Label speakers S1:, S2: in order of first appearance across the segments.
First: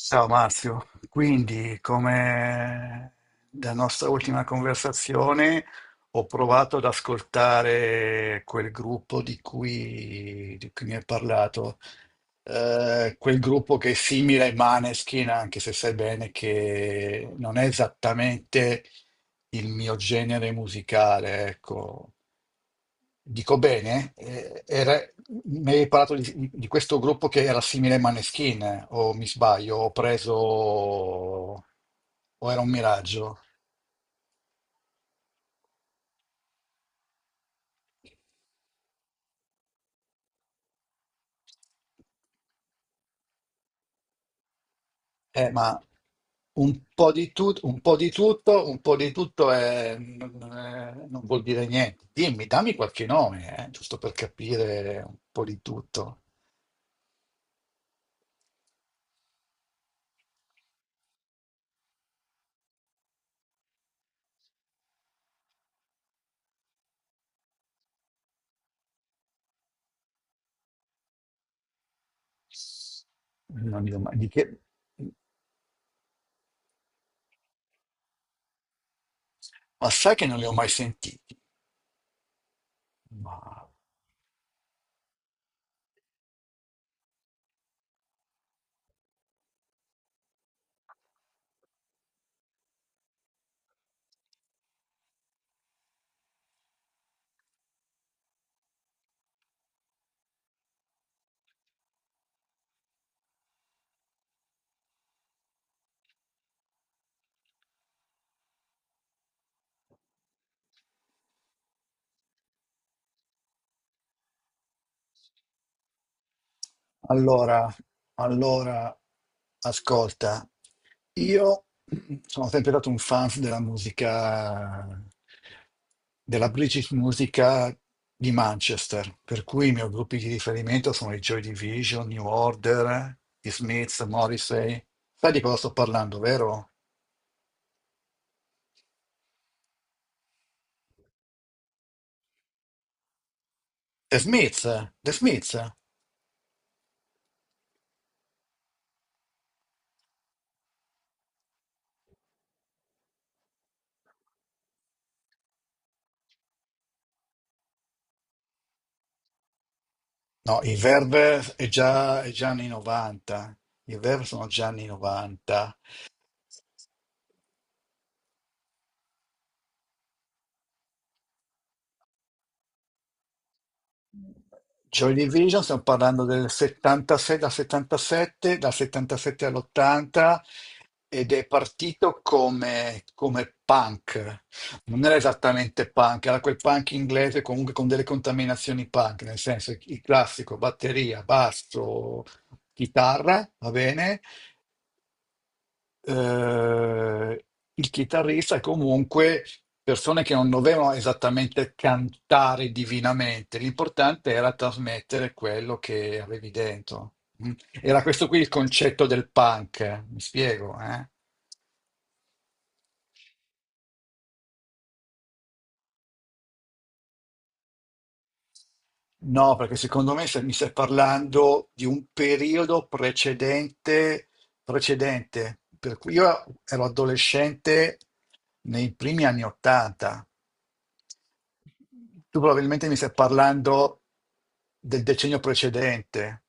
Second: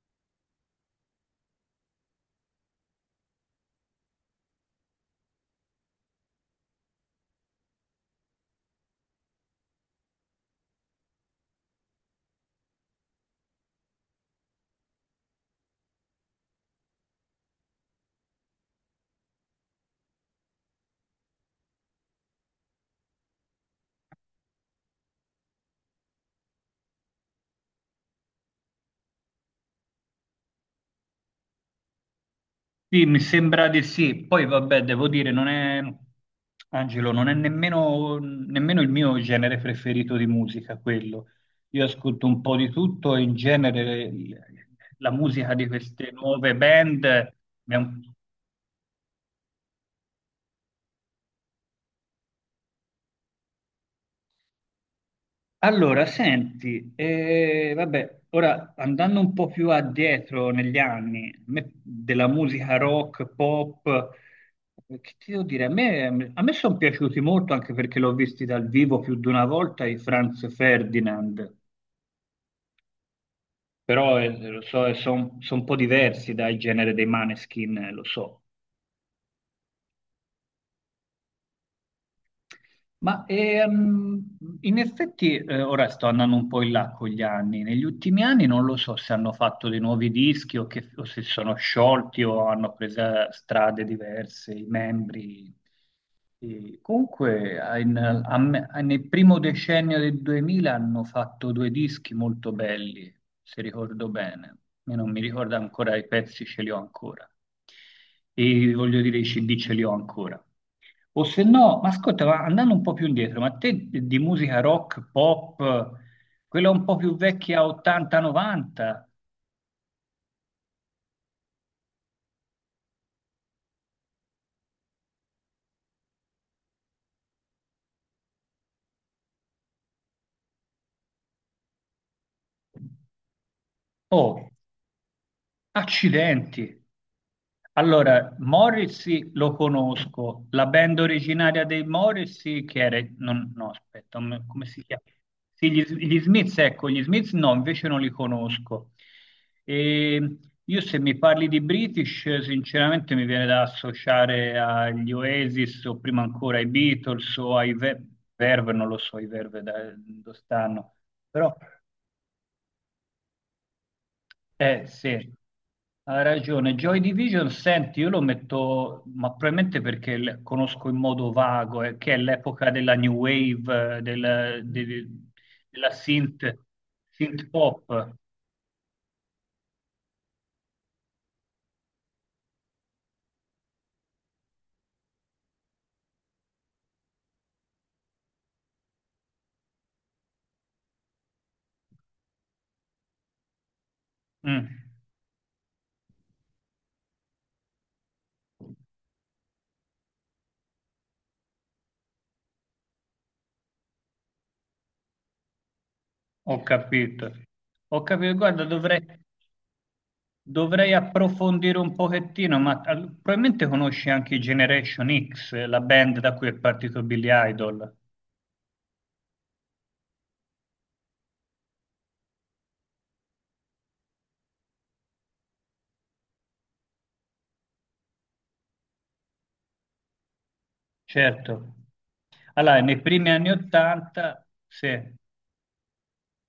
S1: Ciao Marzio, quindi come da nostra ultima conversazione ho provato ad ascoltare quel gruppo di cui mi hai parlato. Quel gruppo che è simile ai Maneskin, anche se sai bene che non è esattamente il mio genere musicale, ecco. Dico bene? Mi hai parlato di questo gruppo che era simile ai Maneskin, o mi sbaglio, ho preso, o era un
S2: Sì, mi
S1: miraggio.
S2: sembra di sì. Poi vabbè, devo dire, non è, Angelo, non è nemmeno, nemmeno il mio genere preferito di musica quello. Io ascolto un po' di tutto e in genere la musica di
S1: Ma
S2: queste nuove
S1: un po' di
S2: band
S1: tutto,
S2: mi ha,
S1: un po'
S2: un
S1: di tutto, un po' di tutto non vuol dire niente. Dimmi, dammi qualche nome, giusto per capire un po' di
S2: allora,
S1: tutto.
S2: senti, vabbè, ora andando un po' più addietro negli anni, a me della musica rock, pop, che ti devo dire, a me sono piaciuti molto anche perché l'ho visti dal vivo più di una volta i Franz Ferdinand,
S1: Non li ho mai,
S2: però lo so, sono un po' diversi dal genere dei Maneskin, lo so.
S1: ma sai che non li ho mai sentiti?
S2: Ma
S1: Ma
S2: in effetti ora sto andando un po' in là con gli anni. Negli ultimi anni non lo so se hanno fatto dei nuovi dischi o, o se sono sciolti o hanno preso strade diverse i membri. E comunque nel primo decennio del 2000 hanno fatto due dischi molto belli, se ricordo bene. Io non mi ricordo ancora i pezzi, ce li ho ancora. E voglio dire, i CD ce li ho ancora. O se no, ma ascolta, ma andando un po' più indietro, ma te di musica rock, pop, quella un po' più vecchia,
S1: Allora, allora,
S2: 80-90?
S1: ascolta, io sono sempre stato un fan della musica, della British musica di Manchester, per cui i miei gruppi di riferimento sono i Joy Division, New Order, gli Smiths,
S2: Oh.
S1: Morrissey. Sai di cosa sto parlando, vero?
S2: Accidenti. Allora, Morrissey lo conosco, la band originaria dei Morrissey che era... no, aspetta,
S1: The Smiths,
S2: come si chiama?
S1: The Smiths.
S2: Sì, gli Smiths, ecco, gli Smiths no, invece non li conosco. E io se mi parli di British, sinceramente mi viene da associare agli Oasis o prima ancora ai Beatles o ai Verve, non lo so, i Verve da dove
S1: No, i
S2: stanno,
S1: Verve
S2: però...
S1: è già anni 90, i Verve sono già anni
S2: Eh sì,
S1: 90.
S2: hai ragione. Joy Division, senti, io lo metto, ma probabilmente perché conosco in modo vago, che è l'epoca della new wave,
S1: Joy Division, stiamo
S2: della
S1: parlando del
S2: synth,
S1: 76,
S2: synth
S1: dal
S2: pop.
S1: 77, dal 77 all'80, ed è partito come punk. Non era esattamente punk, era quel punk inglese comunque con delle contaminazioni punk, nel senso il classico batteria, basso, chitarra, va bene?
S2: Mm,
S1: eh, il chitarrista, comunque, persone che non dovevano esattamente cantare divinamente, l'importante era trasmettere quello che avevi
S2: ho
S1: dentro.
S2: capito.
S1: Mm. Era
S2: Ho
S1: questo
S2: capito,
S1: qui il
S2: guarda,
S1: concetto
S2: dovrei,
S1: del punk, mi spiego,
S2: dovrei
S1: eh?
S2: approfondire un pochettino, ma probabilmente conosci anche i Generation X, la band da cui è partito Billy Idol.
S1: No, perché secondo me mi stai parlando di un periodo precedente, precedente, per cui io ero adolescente nei primi anni Ottanta.
S2: Certo.
S1: Tu
S2: Allora,
S1: probabilmente mi
S2: nei
S1: stai
S2: primi anni
S1: parlando
S2: 80, sì.
S1: del decennio precedente.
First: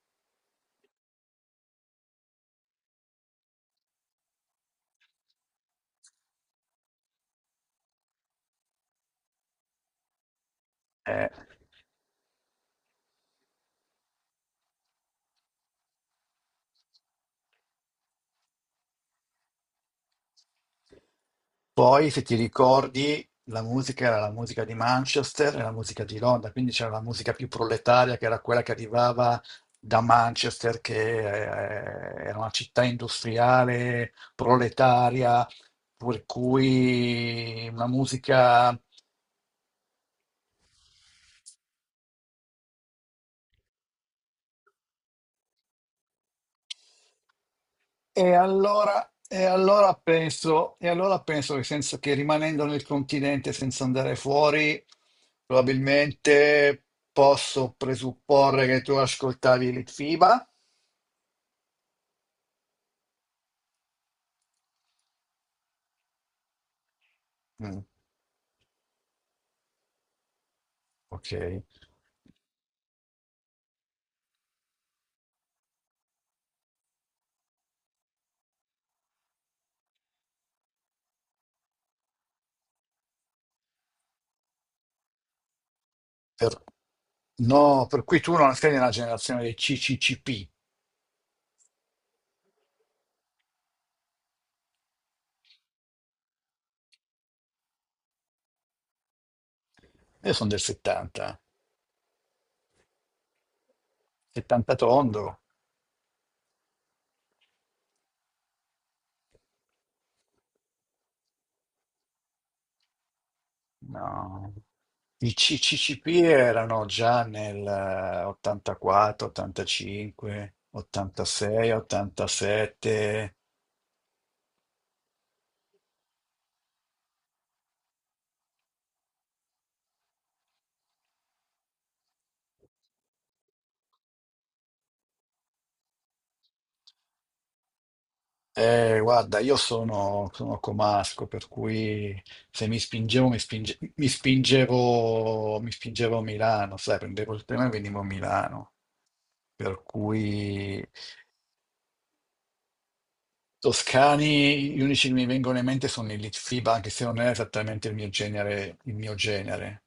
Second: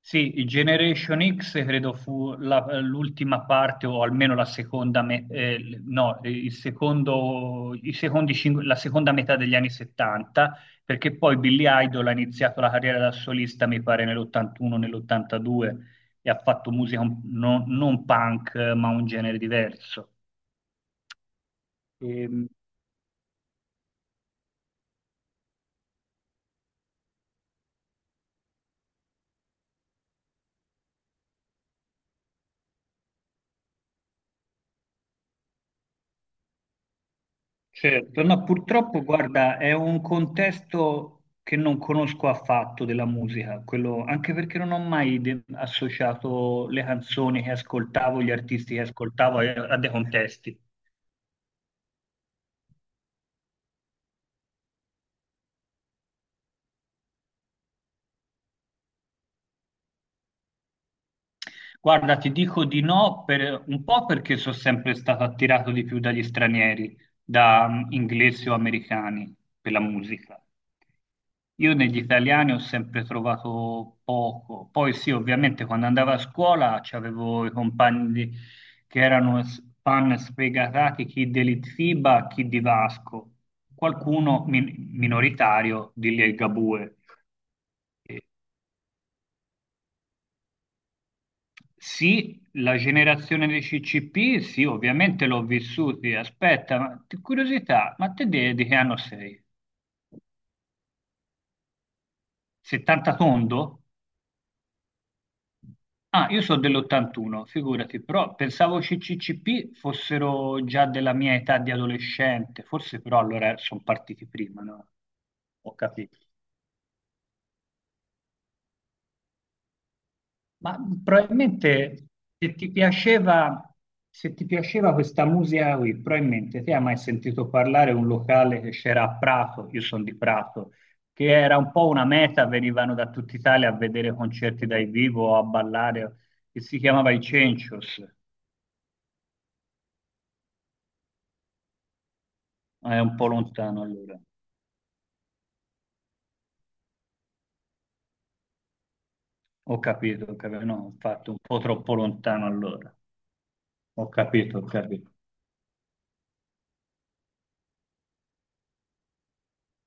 S2: Sì, i Generation X credo fu l'ultima parte o almeno la seconda, me- no, il secondo, i secondi cin- la seconda metà degli anni 70, perché
S1: eh.
S2: poi Billy Idol ha iniziato la carriera da solista, mi pare, nell'81, nell'82 e ha fatto musica non punk, ma un genere diverso.
S1: Poi, se ti
S2: Ehm,
S1: ricordi, la musica era la musica di Manchester e la musica di Londra, quindi c'era la musica più proletaria che era quella che arrivava da Manchester, che era una città industriale, proletaria, per cui una
S2: Certo, no,
S1: musica...
S2: purtroppo, guarda, è un contesto che non conosco affatto della musica, quello, anche perché non ho mai associato le canzoni che ascoltavo, gli
S1: E
S2: artisti che
S1: allora,
S2: ascoltavo
S1: e
S2: a dei
S1: allora
S2: contesti.
S1: penso, e allora penso che, senza, che rimanendo nel continente senza andare fuori, probabilmente posso presupporre che tu ascoltavi Litfiba.
S2: Guarda, ti dico di no per un po' perché sono sempre stato attirato di più dagli stranieri, da
S1: Mm,
S2: inglesi o americani per la musica.
S1: ok.
S2: Io negli italiani ho sempre trovato poco. Poi sì, ovviamente quando andavo a scuola c'avevo i che erano fan sfegatati, chi dell'Itfiba, chi di Vasco, qualcuno minoritario di
S1: Per-
S2: Ligabue.
S1: no, per cui tu non sei nella generazione dei CCCP.
S2: Sì, la generazione dei CCP, sì, ovviamente l'ho vissuti. Aspetta, ma curiosità, ma di, che anno sei?
S1: Io sono del 70,
S2: 70 tondo?
S1: 70 tondo.
S2: Ah, io sono dell'81, figurati, però pensavo CCCP fossero già della mia età di adolescente, forse però allora sono partiti
S1: No,
S2: prima, no?
S1: i C-
S2: Ho
S1: CCP
S2: capito.
S1: erano già nel 84, 85,
S2: Ma
S1: 86,
S2: probabilmente se ti
S1: 87.
S2: piaceva, se ti piaceva questa musica qui, probabilmente ti hai mai sentito parlare di un locale che c'era a Prato, io sono di Prato, che era un po' una meta, venivano da tutta Italia a vedere concerti dal vivo o a ballare, che si chiamava I Cencios,
S1: Guarda, io sono, sono comasco, per cui se mi
S2: ma è un po'
S1: spingevo, mi spinge-
S2: lontano allora.
S1: mi spingevo a Milano, sai, prendevo il treno e venivo a Milano. Per
S2: Ho capito,
S1: cui...
S2: no, infatti un po' troppo lontano allora. Ho capito, ho
S1: Toscani, gli unici
S2: capito.
S1: che mi vengono in mente sono i Litfiba, anche se non è esattamente il mio genere, il mio genere.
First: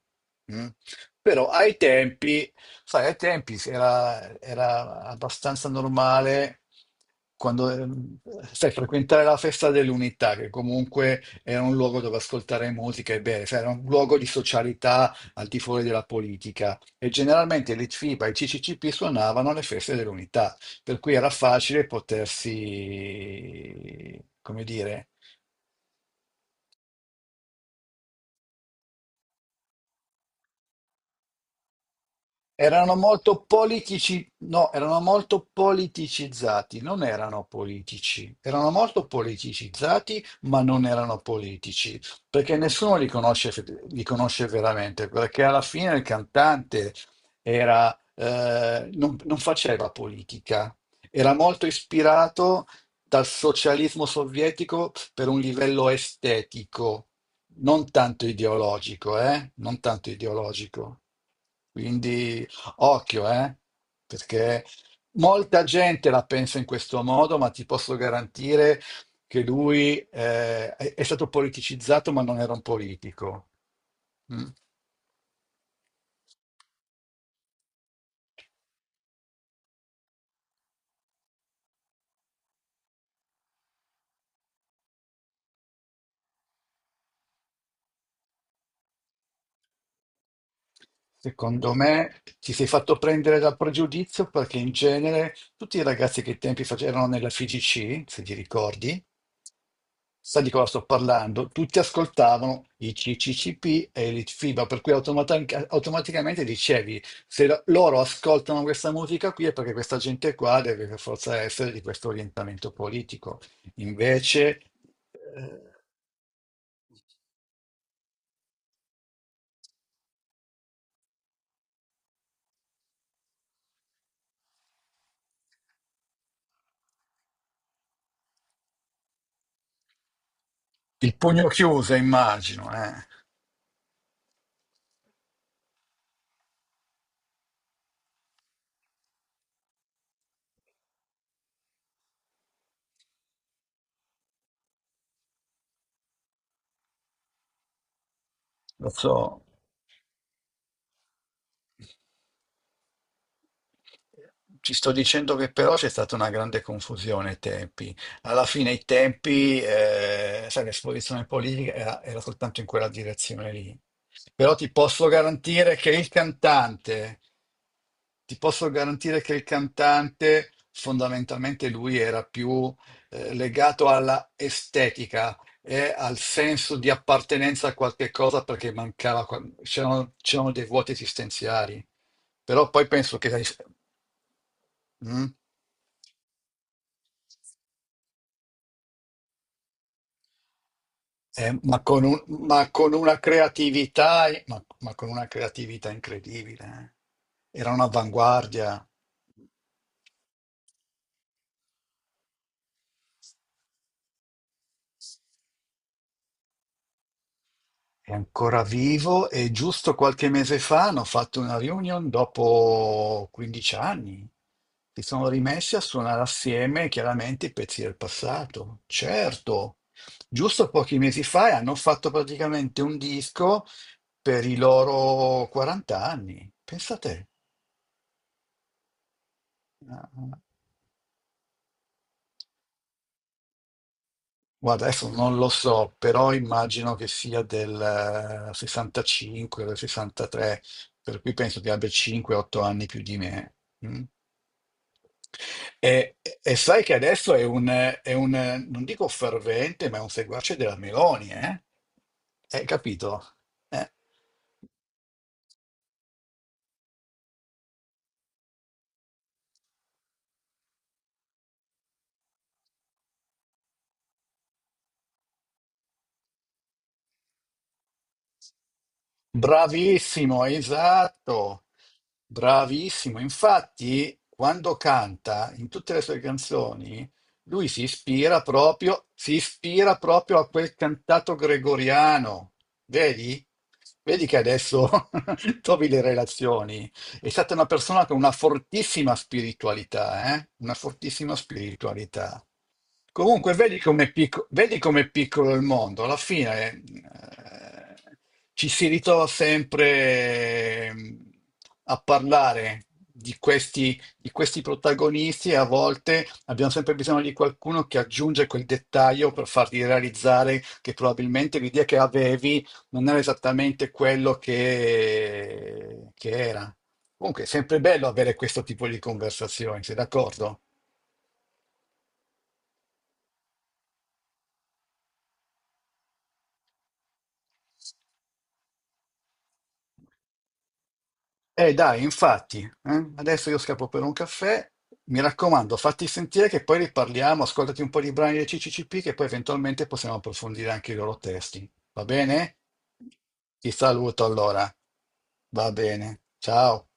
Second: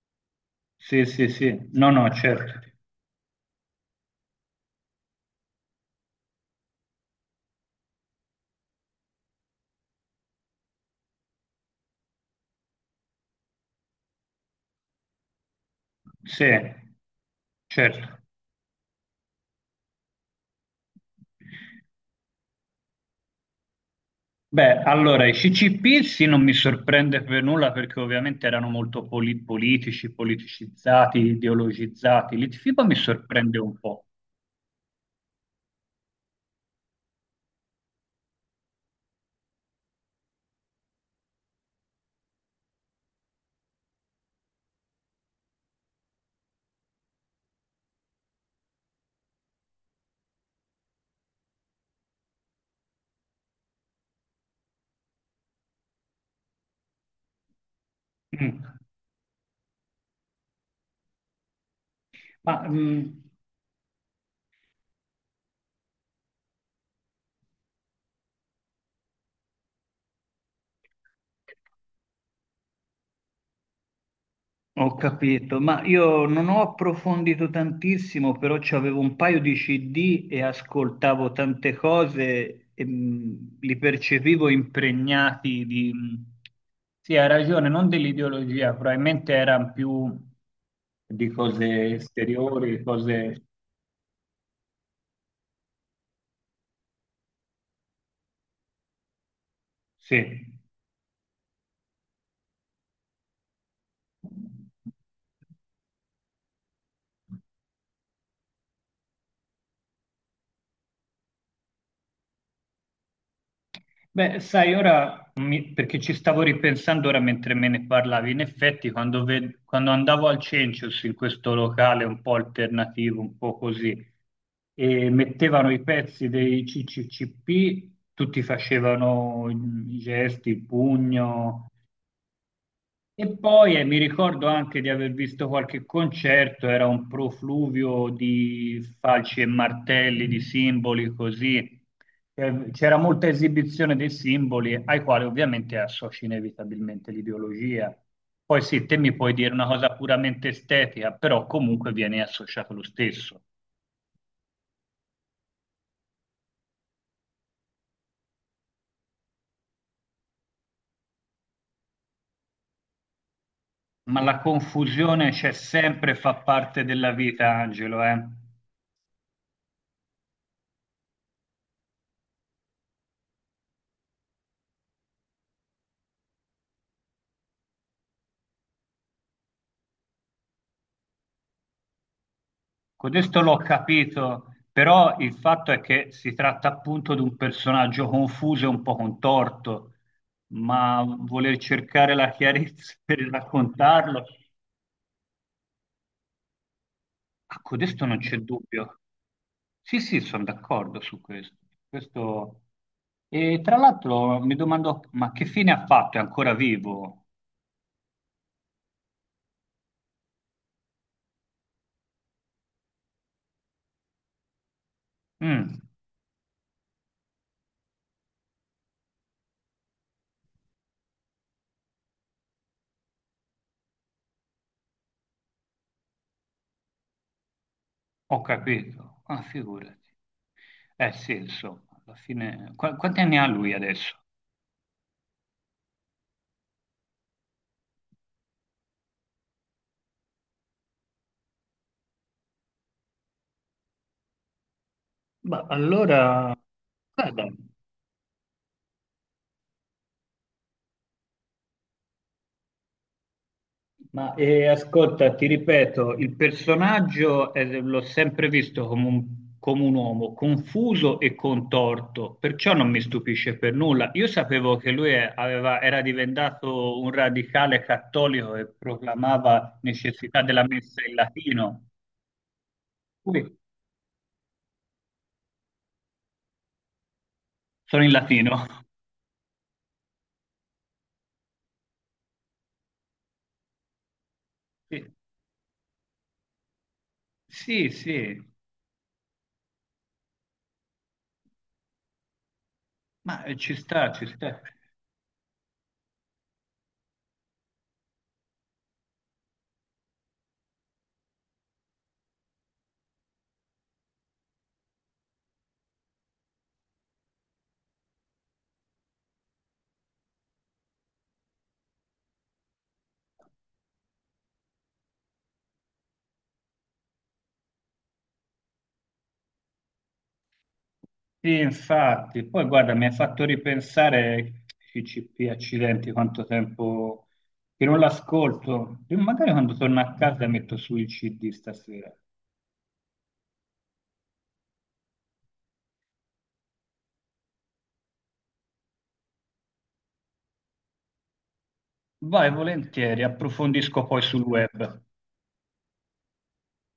S1: Mm.
S2: Sì, sì,
S1: Però
S2: sì,
S1: ai
S2: no, no,
S1: tempi,
S2: certo.
S1: sai, ai tempi era, era abbastanza normale quando, sai, frequentare la festa dell'unità, che comunque era un luogo dove ascoltare musica e bere, sai, era un luogo di socialità al di fuori della
S2: Sì,
S1: politica. E generalmente l'I T F
S2: certo.
S1: i Litfiba e i CCCP suonavano alle feste dell'unità, per cui era facile potersi, come
S2: Beh,
S1: dire...
S2: allora, i CCP sì, non mi sorprende per nulla perché ovviamente erano molto politici, politicizzati, ideologizzati. L'ITFIBA
S1: Erano
S2: mi
S1: molto
S2: sorprende un po'.
S1: politici, no, erano molto politicizzati, non erano politici, erano molto politicizzati, ma non erano politici, perché nessuno li conosce, li conosce veramente, perché alla fine il cantante era, non, faceva politica, era molto ispirato dal socialismo sovietico per un livello estetico, non tanto
S2: Mm.
S1: ideologico, eh? Non tanto ideologico. Quindi...
S2: Ma
S1: Occhio, eh? Perché molta gente la pensa in questo modo, ma ti posso garantire che lui è stato politicizzato, ma non era un politico. Mm.
S2: ho capito, ma io non ho approfondito tantissimo, però avevo un paio di CD e ascoltavo tante cose e li percepivo impregnati di... sì, hai ragione, non dell'ideologia, probabilmente erano più di
S1: Secondo
S2: cose
S1: me ti sei
S2: esteriori,
S1: fatto prendere
S2: cose...
S1: dal pregiudizio perché in genere tutti i ragazzi che ai tempi facevano nella FIGC, se ti ricordi.
S2: Sì.
S1: Sai di cosa sto parlando? Tutti ascoltavano i CCCP e il FIBA, per cui automaticamente dicevi: se loro ascoltano questa musica qui è perché questa gente qua deve per forza essere di questo orientamento politico.
S2: Beh,
S1: Invece...
S2: sai, ora
S1: eh,
S2: perché ci stavo ripensando ora mentre me ne parlavi, in effetti quando, quando andavo al Cencius in questo locale un po' alternativo, un po' così, e mettevano i pezzi dei CCCP, tutti facevano i gesti, il
S1: il pugno
S2: pugno,
S1: chiuso, immagino, eh.
S2: e poi mi ricordo anche di aver visto qualche concerto, era un profluvio di falci e martelli, di simboli così. C'era molta esibizione dei simboli ai quali ovviamente associ inevitabilmente l'ideologia. Poi sì,
S1: Lo
S2: te mi puoi
S1: so.
S2: dire una cosa puramente estetica, però comunque viene associato lo stesso.
S1: Ti sto dicendo che però c'è stata una grande confusione ai tempi. Alla fine i tempi, sai, l'esposizione politica era, era soltanto in quella direzione lì.
S2: Ma la
S1: Però ti posso
S2: confusione c'è
S1: garantire che il
S2: sempre, fa parte della
S1: cantante,
S2: vita, Angelo, eh.
S1: ti posso garantire che il cantante fondamentalmente lui era più legato alla estetica e al senso di appartenenza a qualche cosa perché mancava, c'erano dei vuoti esistenziali. Però poi penso che...
S2: Questo l'ho capito, però
S1: mm,
S2: il fatto è che si tratta appunto di un personaggio confuso e un po' contorto, ma voler
S1: ma,
S2: cercare la
S1: ma con
S2: chiarezza
S1: una
S2: per raccontarlo,
S1: creatività, ma con una creatività incredibile.
S2: a
S1: Era
S2: codesto non c'è
S1: un'avanguardia.
S2: dubbio. Sì, sì, sono d'accordo su questo. Questo... e tra l'altro mi domando, ma che fine ha fatto? È ancora vivo?
S1: È ancora vivo e giusto qualche mese fa hanno fatto una reunion dopo 15 anni. Si sono rimessi a
S2: Mm,
S1: suonare assieme, chiaramente, i pezzi del passato. Certo, giusto pochi mesi fa, e hanno fatto praticamente un disco per i loro 40 anni. Pensate.
S2: ho capito. Ah, figurati.
S1: Ah...
S2: Eh sì, insomma, alla fine... quanti anni ha lui adesso?
S1: Guarda, adesso non lo so, però immagino che sia del 65 o del 63, per cui penso che abbia 5-8 anni più di me. Mm.
S2: Ma
S1: E,
S2: allora,
S1: e sai che adesso è
S2: guarda,
S1: un, è un, non dico fervente, ma è un seguace della Meloni, eh? Hai capito? Eh.
S2: ma ascolta, ti ripeto, il personaggio l'ho sempre visto come un uomo confuso e contorto, perciò non mi stupisce per nulla. Io sapevo che era diventato un radicale cattolico e proclamava necessità
S1: Bravissimo,
S2: della messa in
S1: esatto,
S2: latino.
S1: bravissimo.
S2: Ui,
S1: Infatti, quando canta in tutte le sue canzoni, lui
S2: sono in latino.
S1: si ispira proprio a quel cantato gregoriano. Vedi? Vedi che adesso trovi le relazioni. È stata una
S2: Sì, sì,
S1: persona con una
S2: sì,
S1: fortissima spiritualità, eh? Una fortissima spiritualità.
S2: ma
S1: Comunque,
S2: ci
S1: vedi com'è
S2: sta, ci sta.
S1: vedi com'è piccolo il mondo. Alla fine ci si ritrova sempre eh, a parlare di questi protagonisti, e a volte abbiamo sempre bisogno di qualcuno che aggiunge quel dettaglio per farti realizzare che probabilmente l'idea che avevi non era esattamente quello che era. Comunque è sempre bello avere questo tipo di conversazioni, sei d'accordo?
S2: Sì, infatti, poi guarda, mi ha fatto ripensare CCP, accidenti, quanto tempo che non l'ascolto. Io magari quando torno a casa metto su il CD
S1: Dai,
S2: stasera.
S1: infatti, adesso io scappo per un caffè. Mi raccomando, fatti sentire, che poi riparliamo. Ascoltati un po' di brani del CCCP, che poi eventualmente possiamo approfondire anche i loro testi, va
S2: Vai,
S1: bene?
S2: volentieri,
S1: Ti
S2: approfondisco poi
S1: saluto
S2: sul
S1: allora,
S2: web.
S1: va bene, ciao.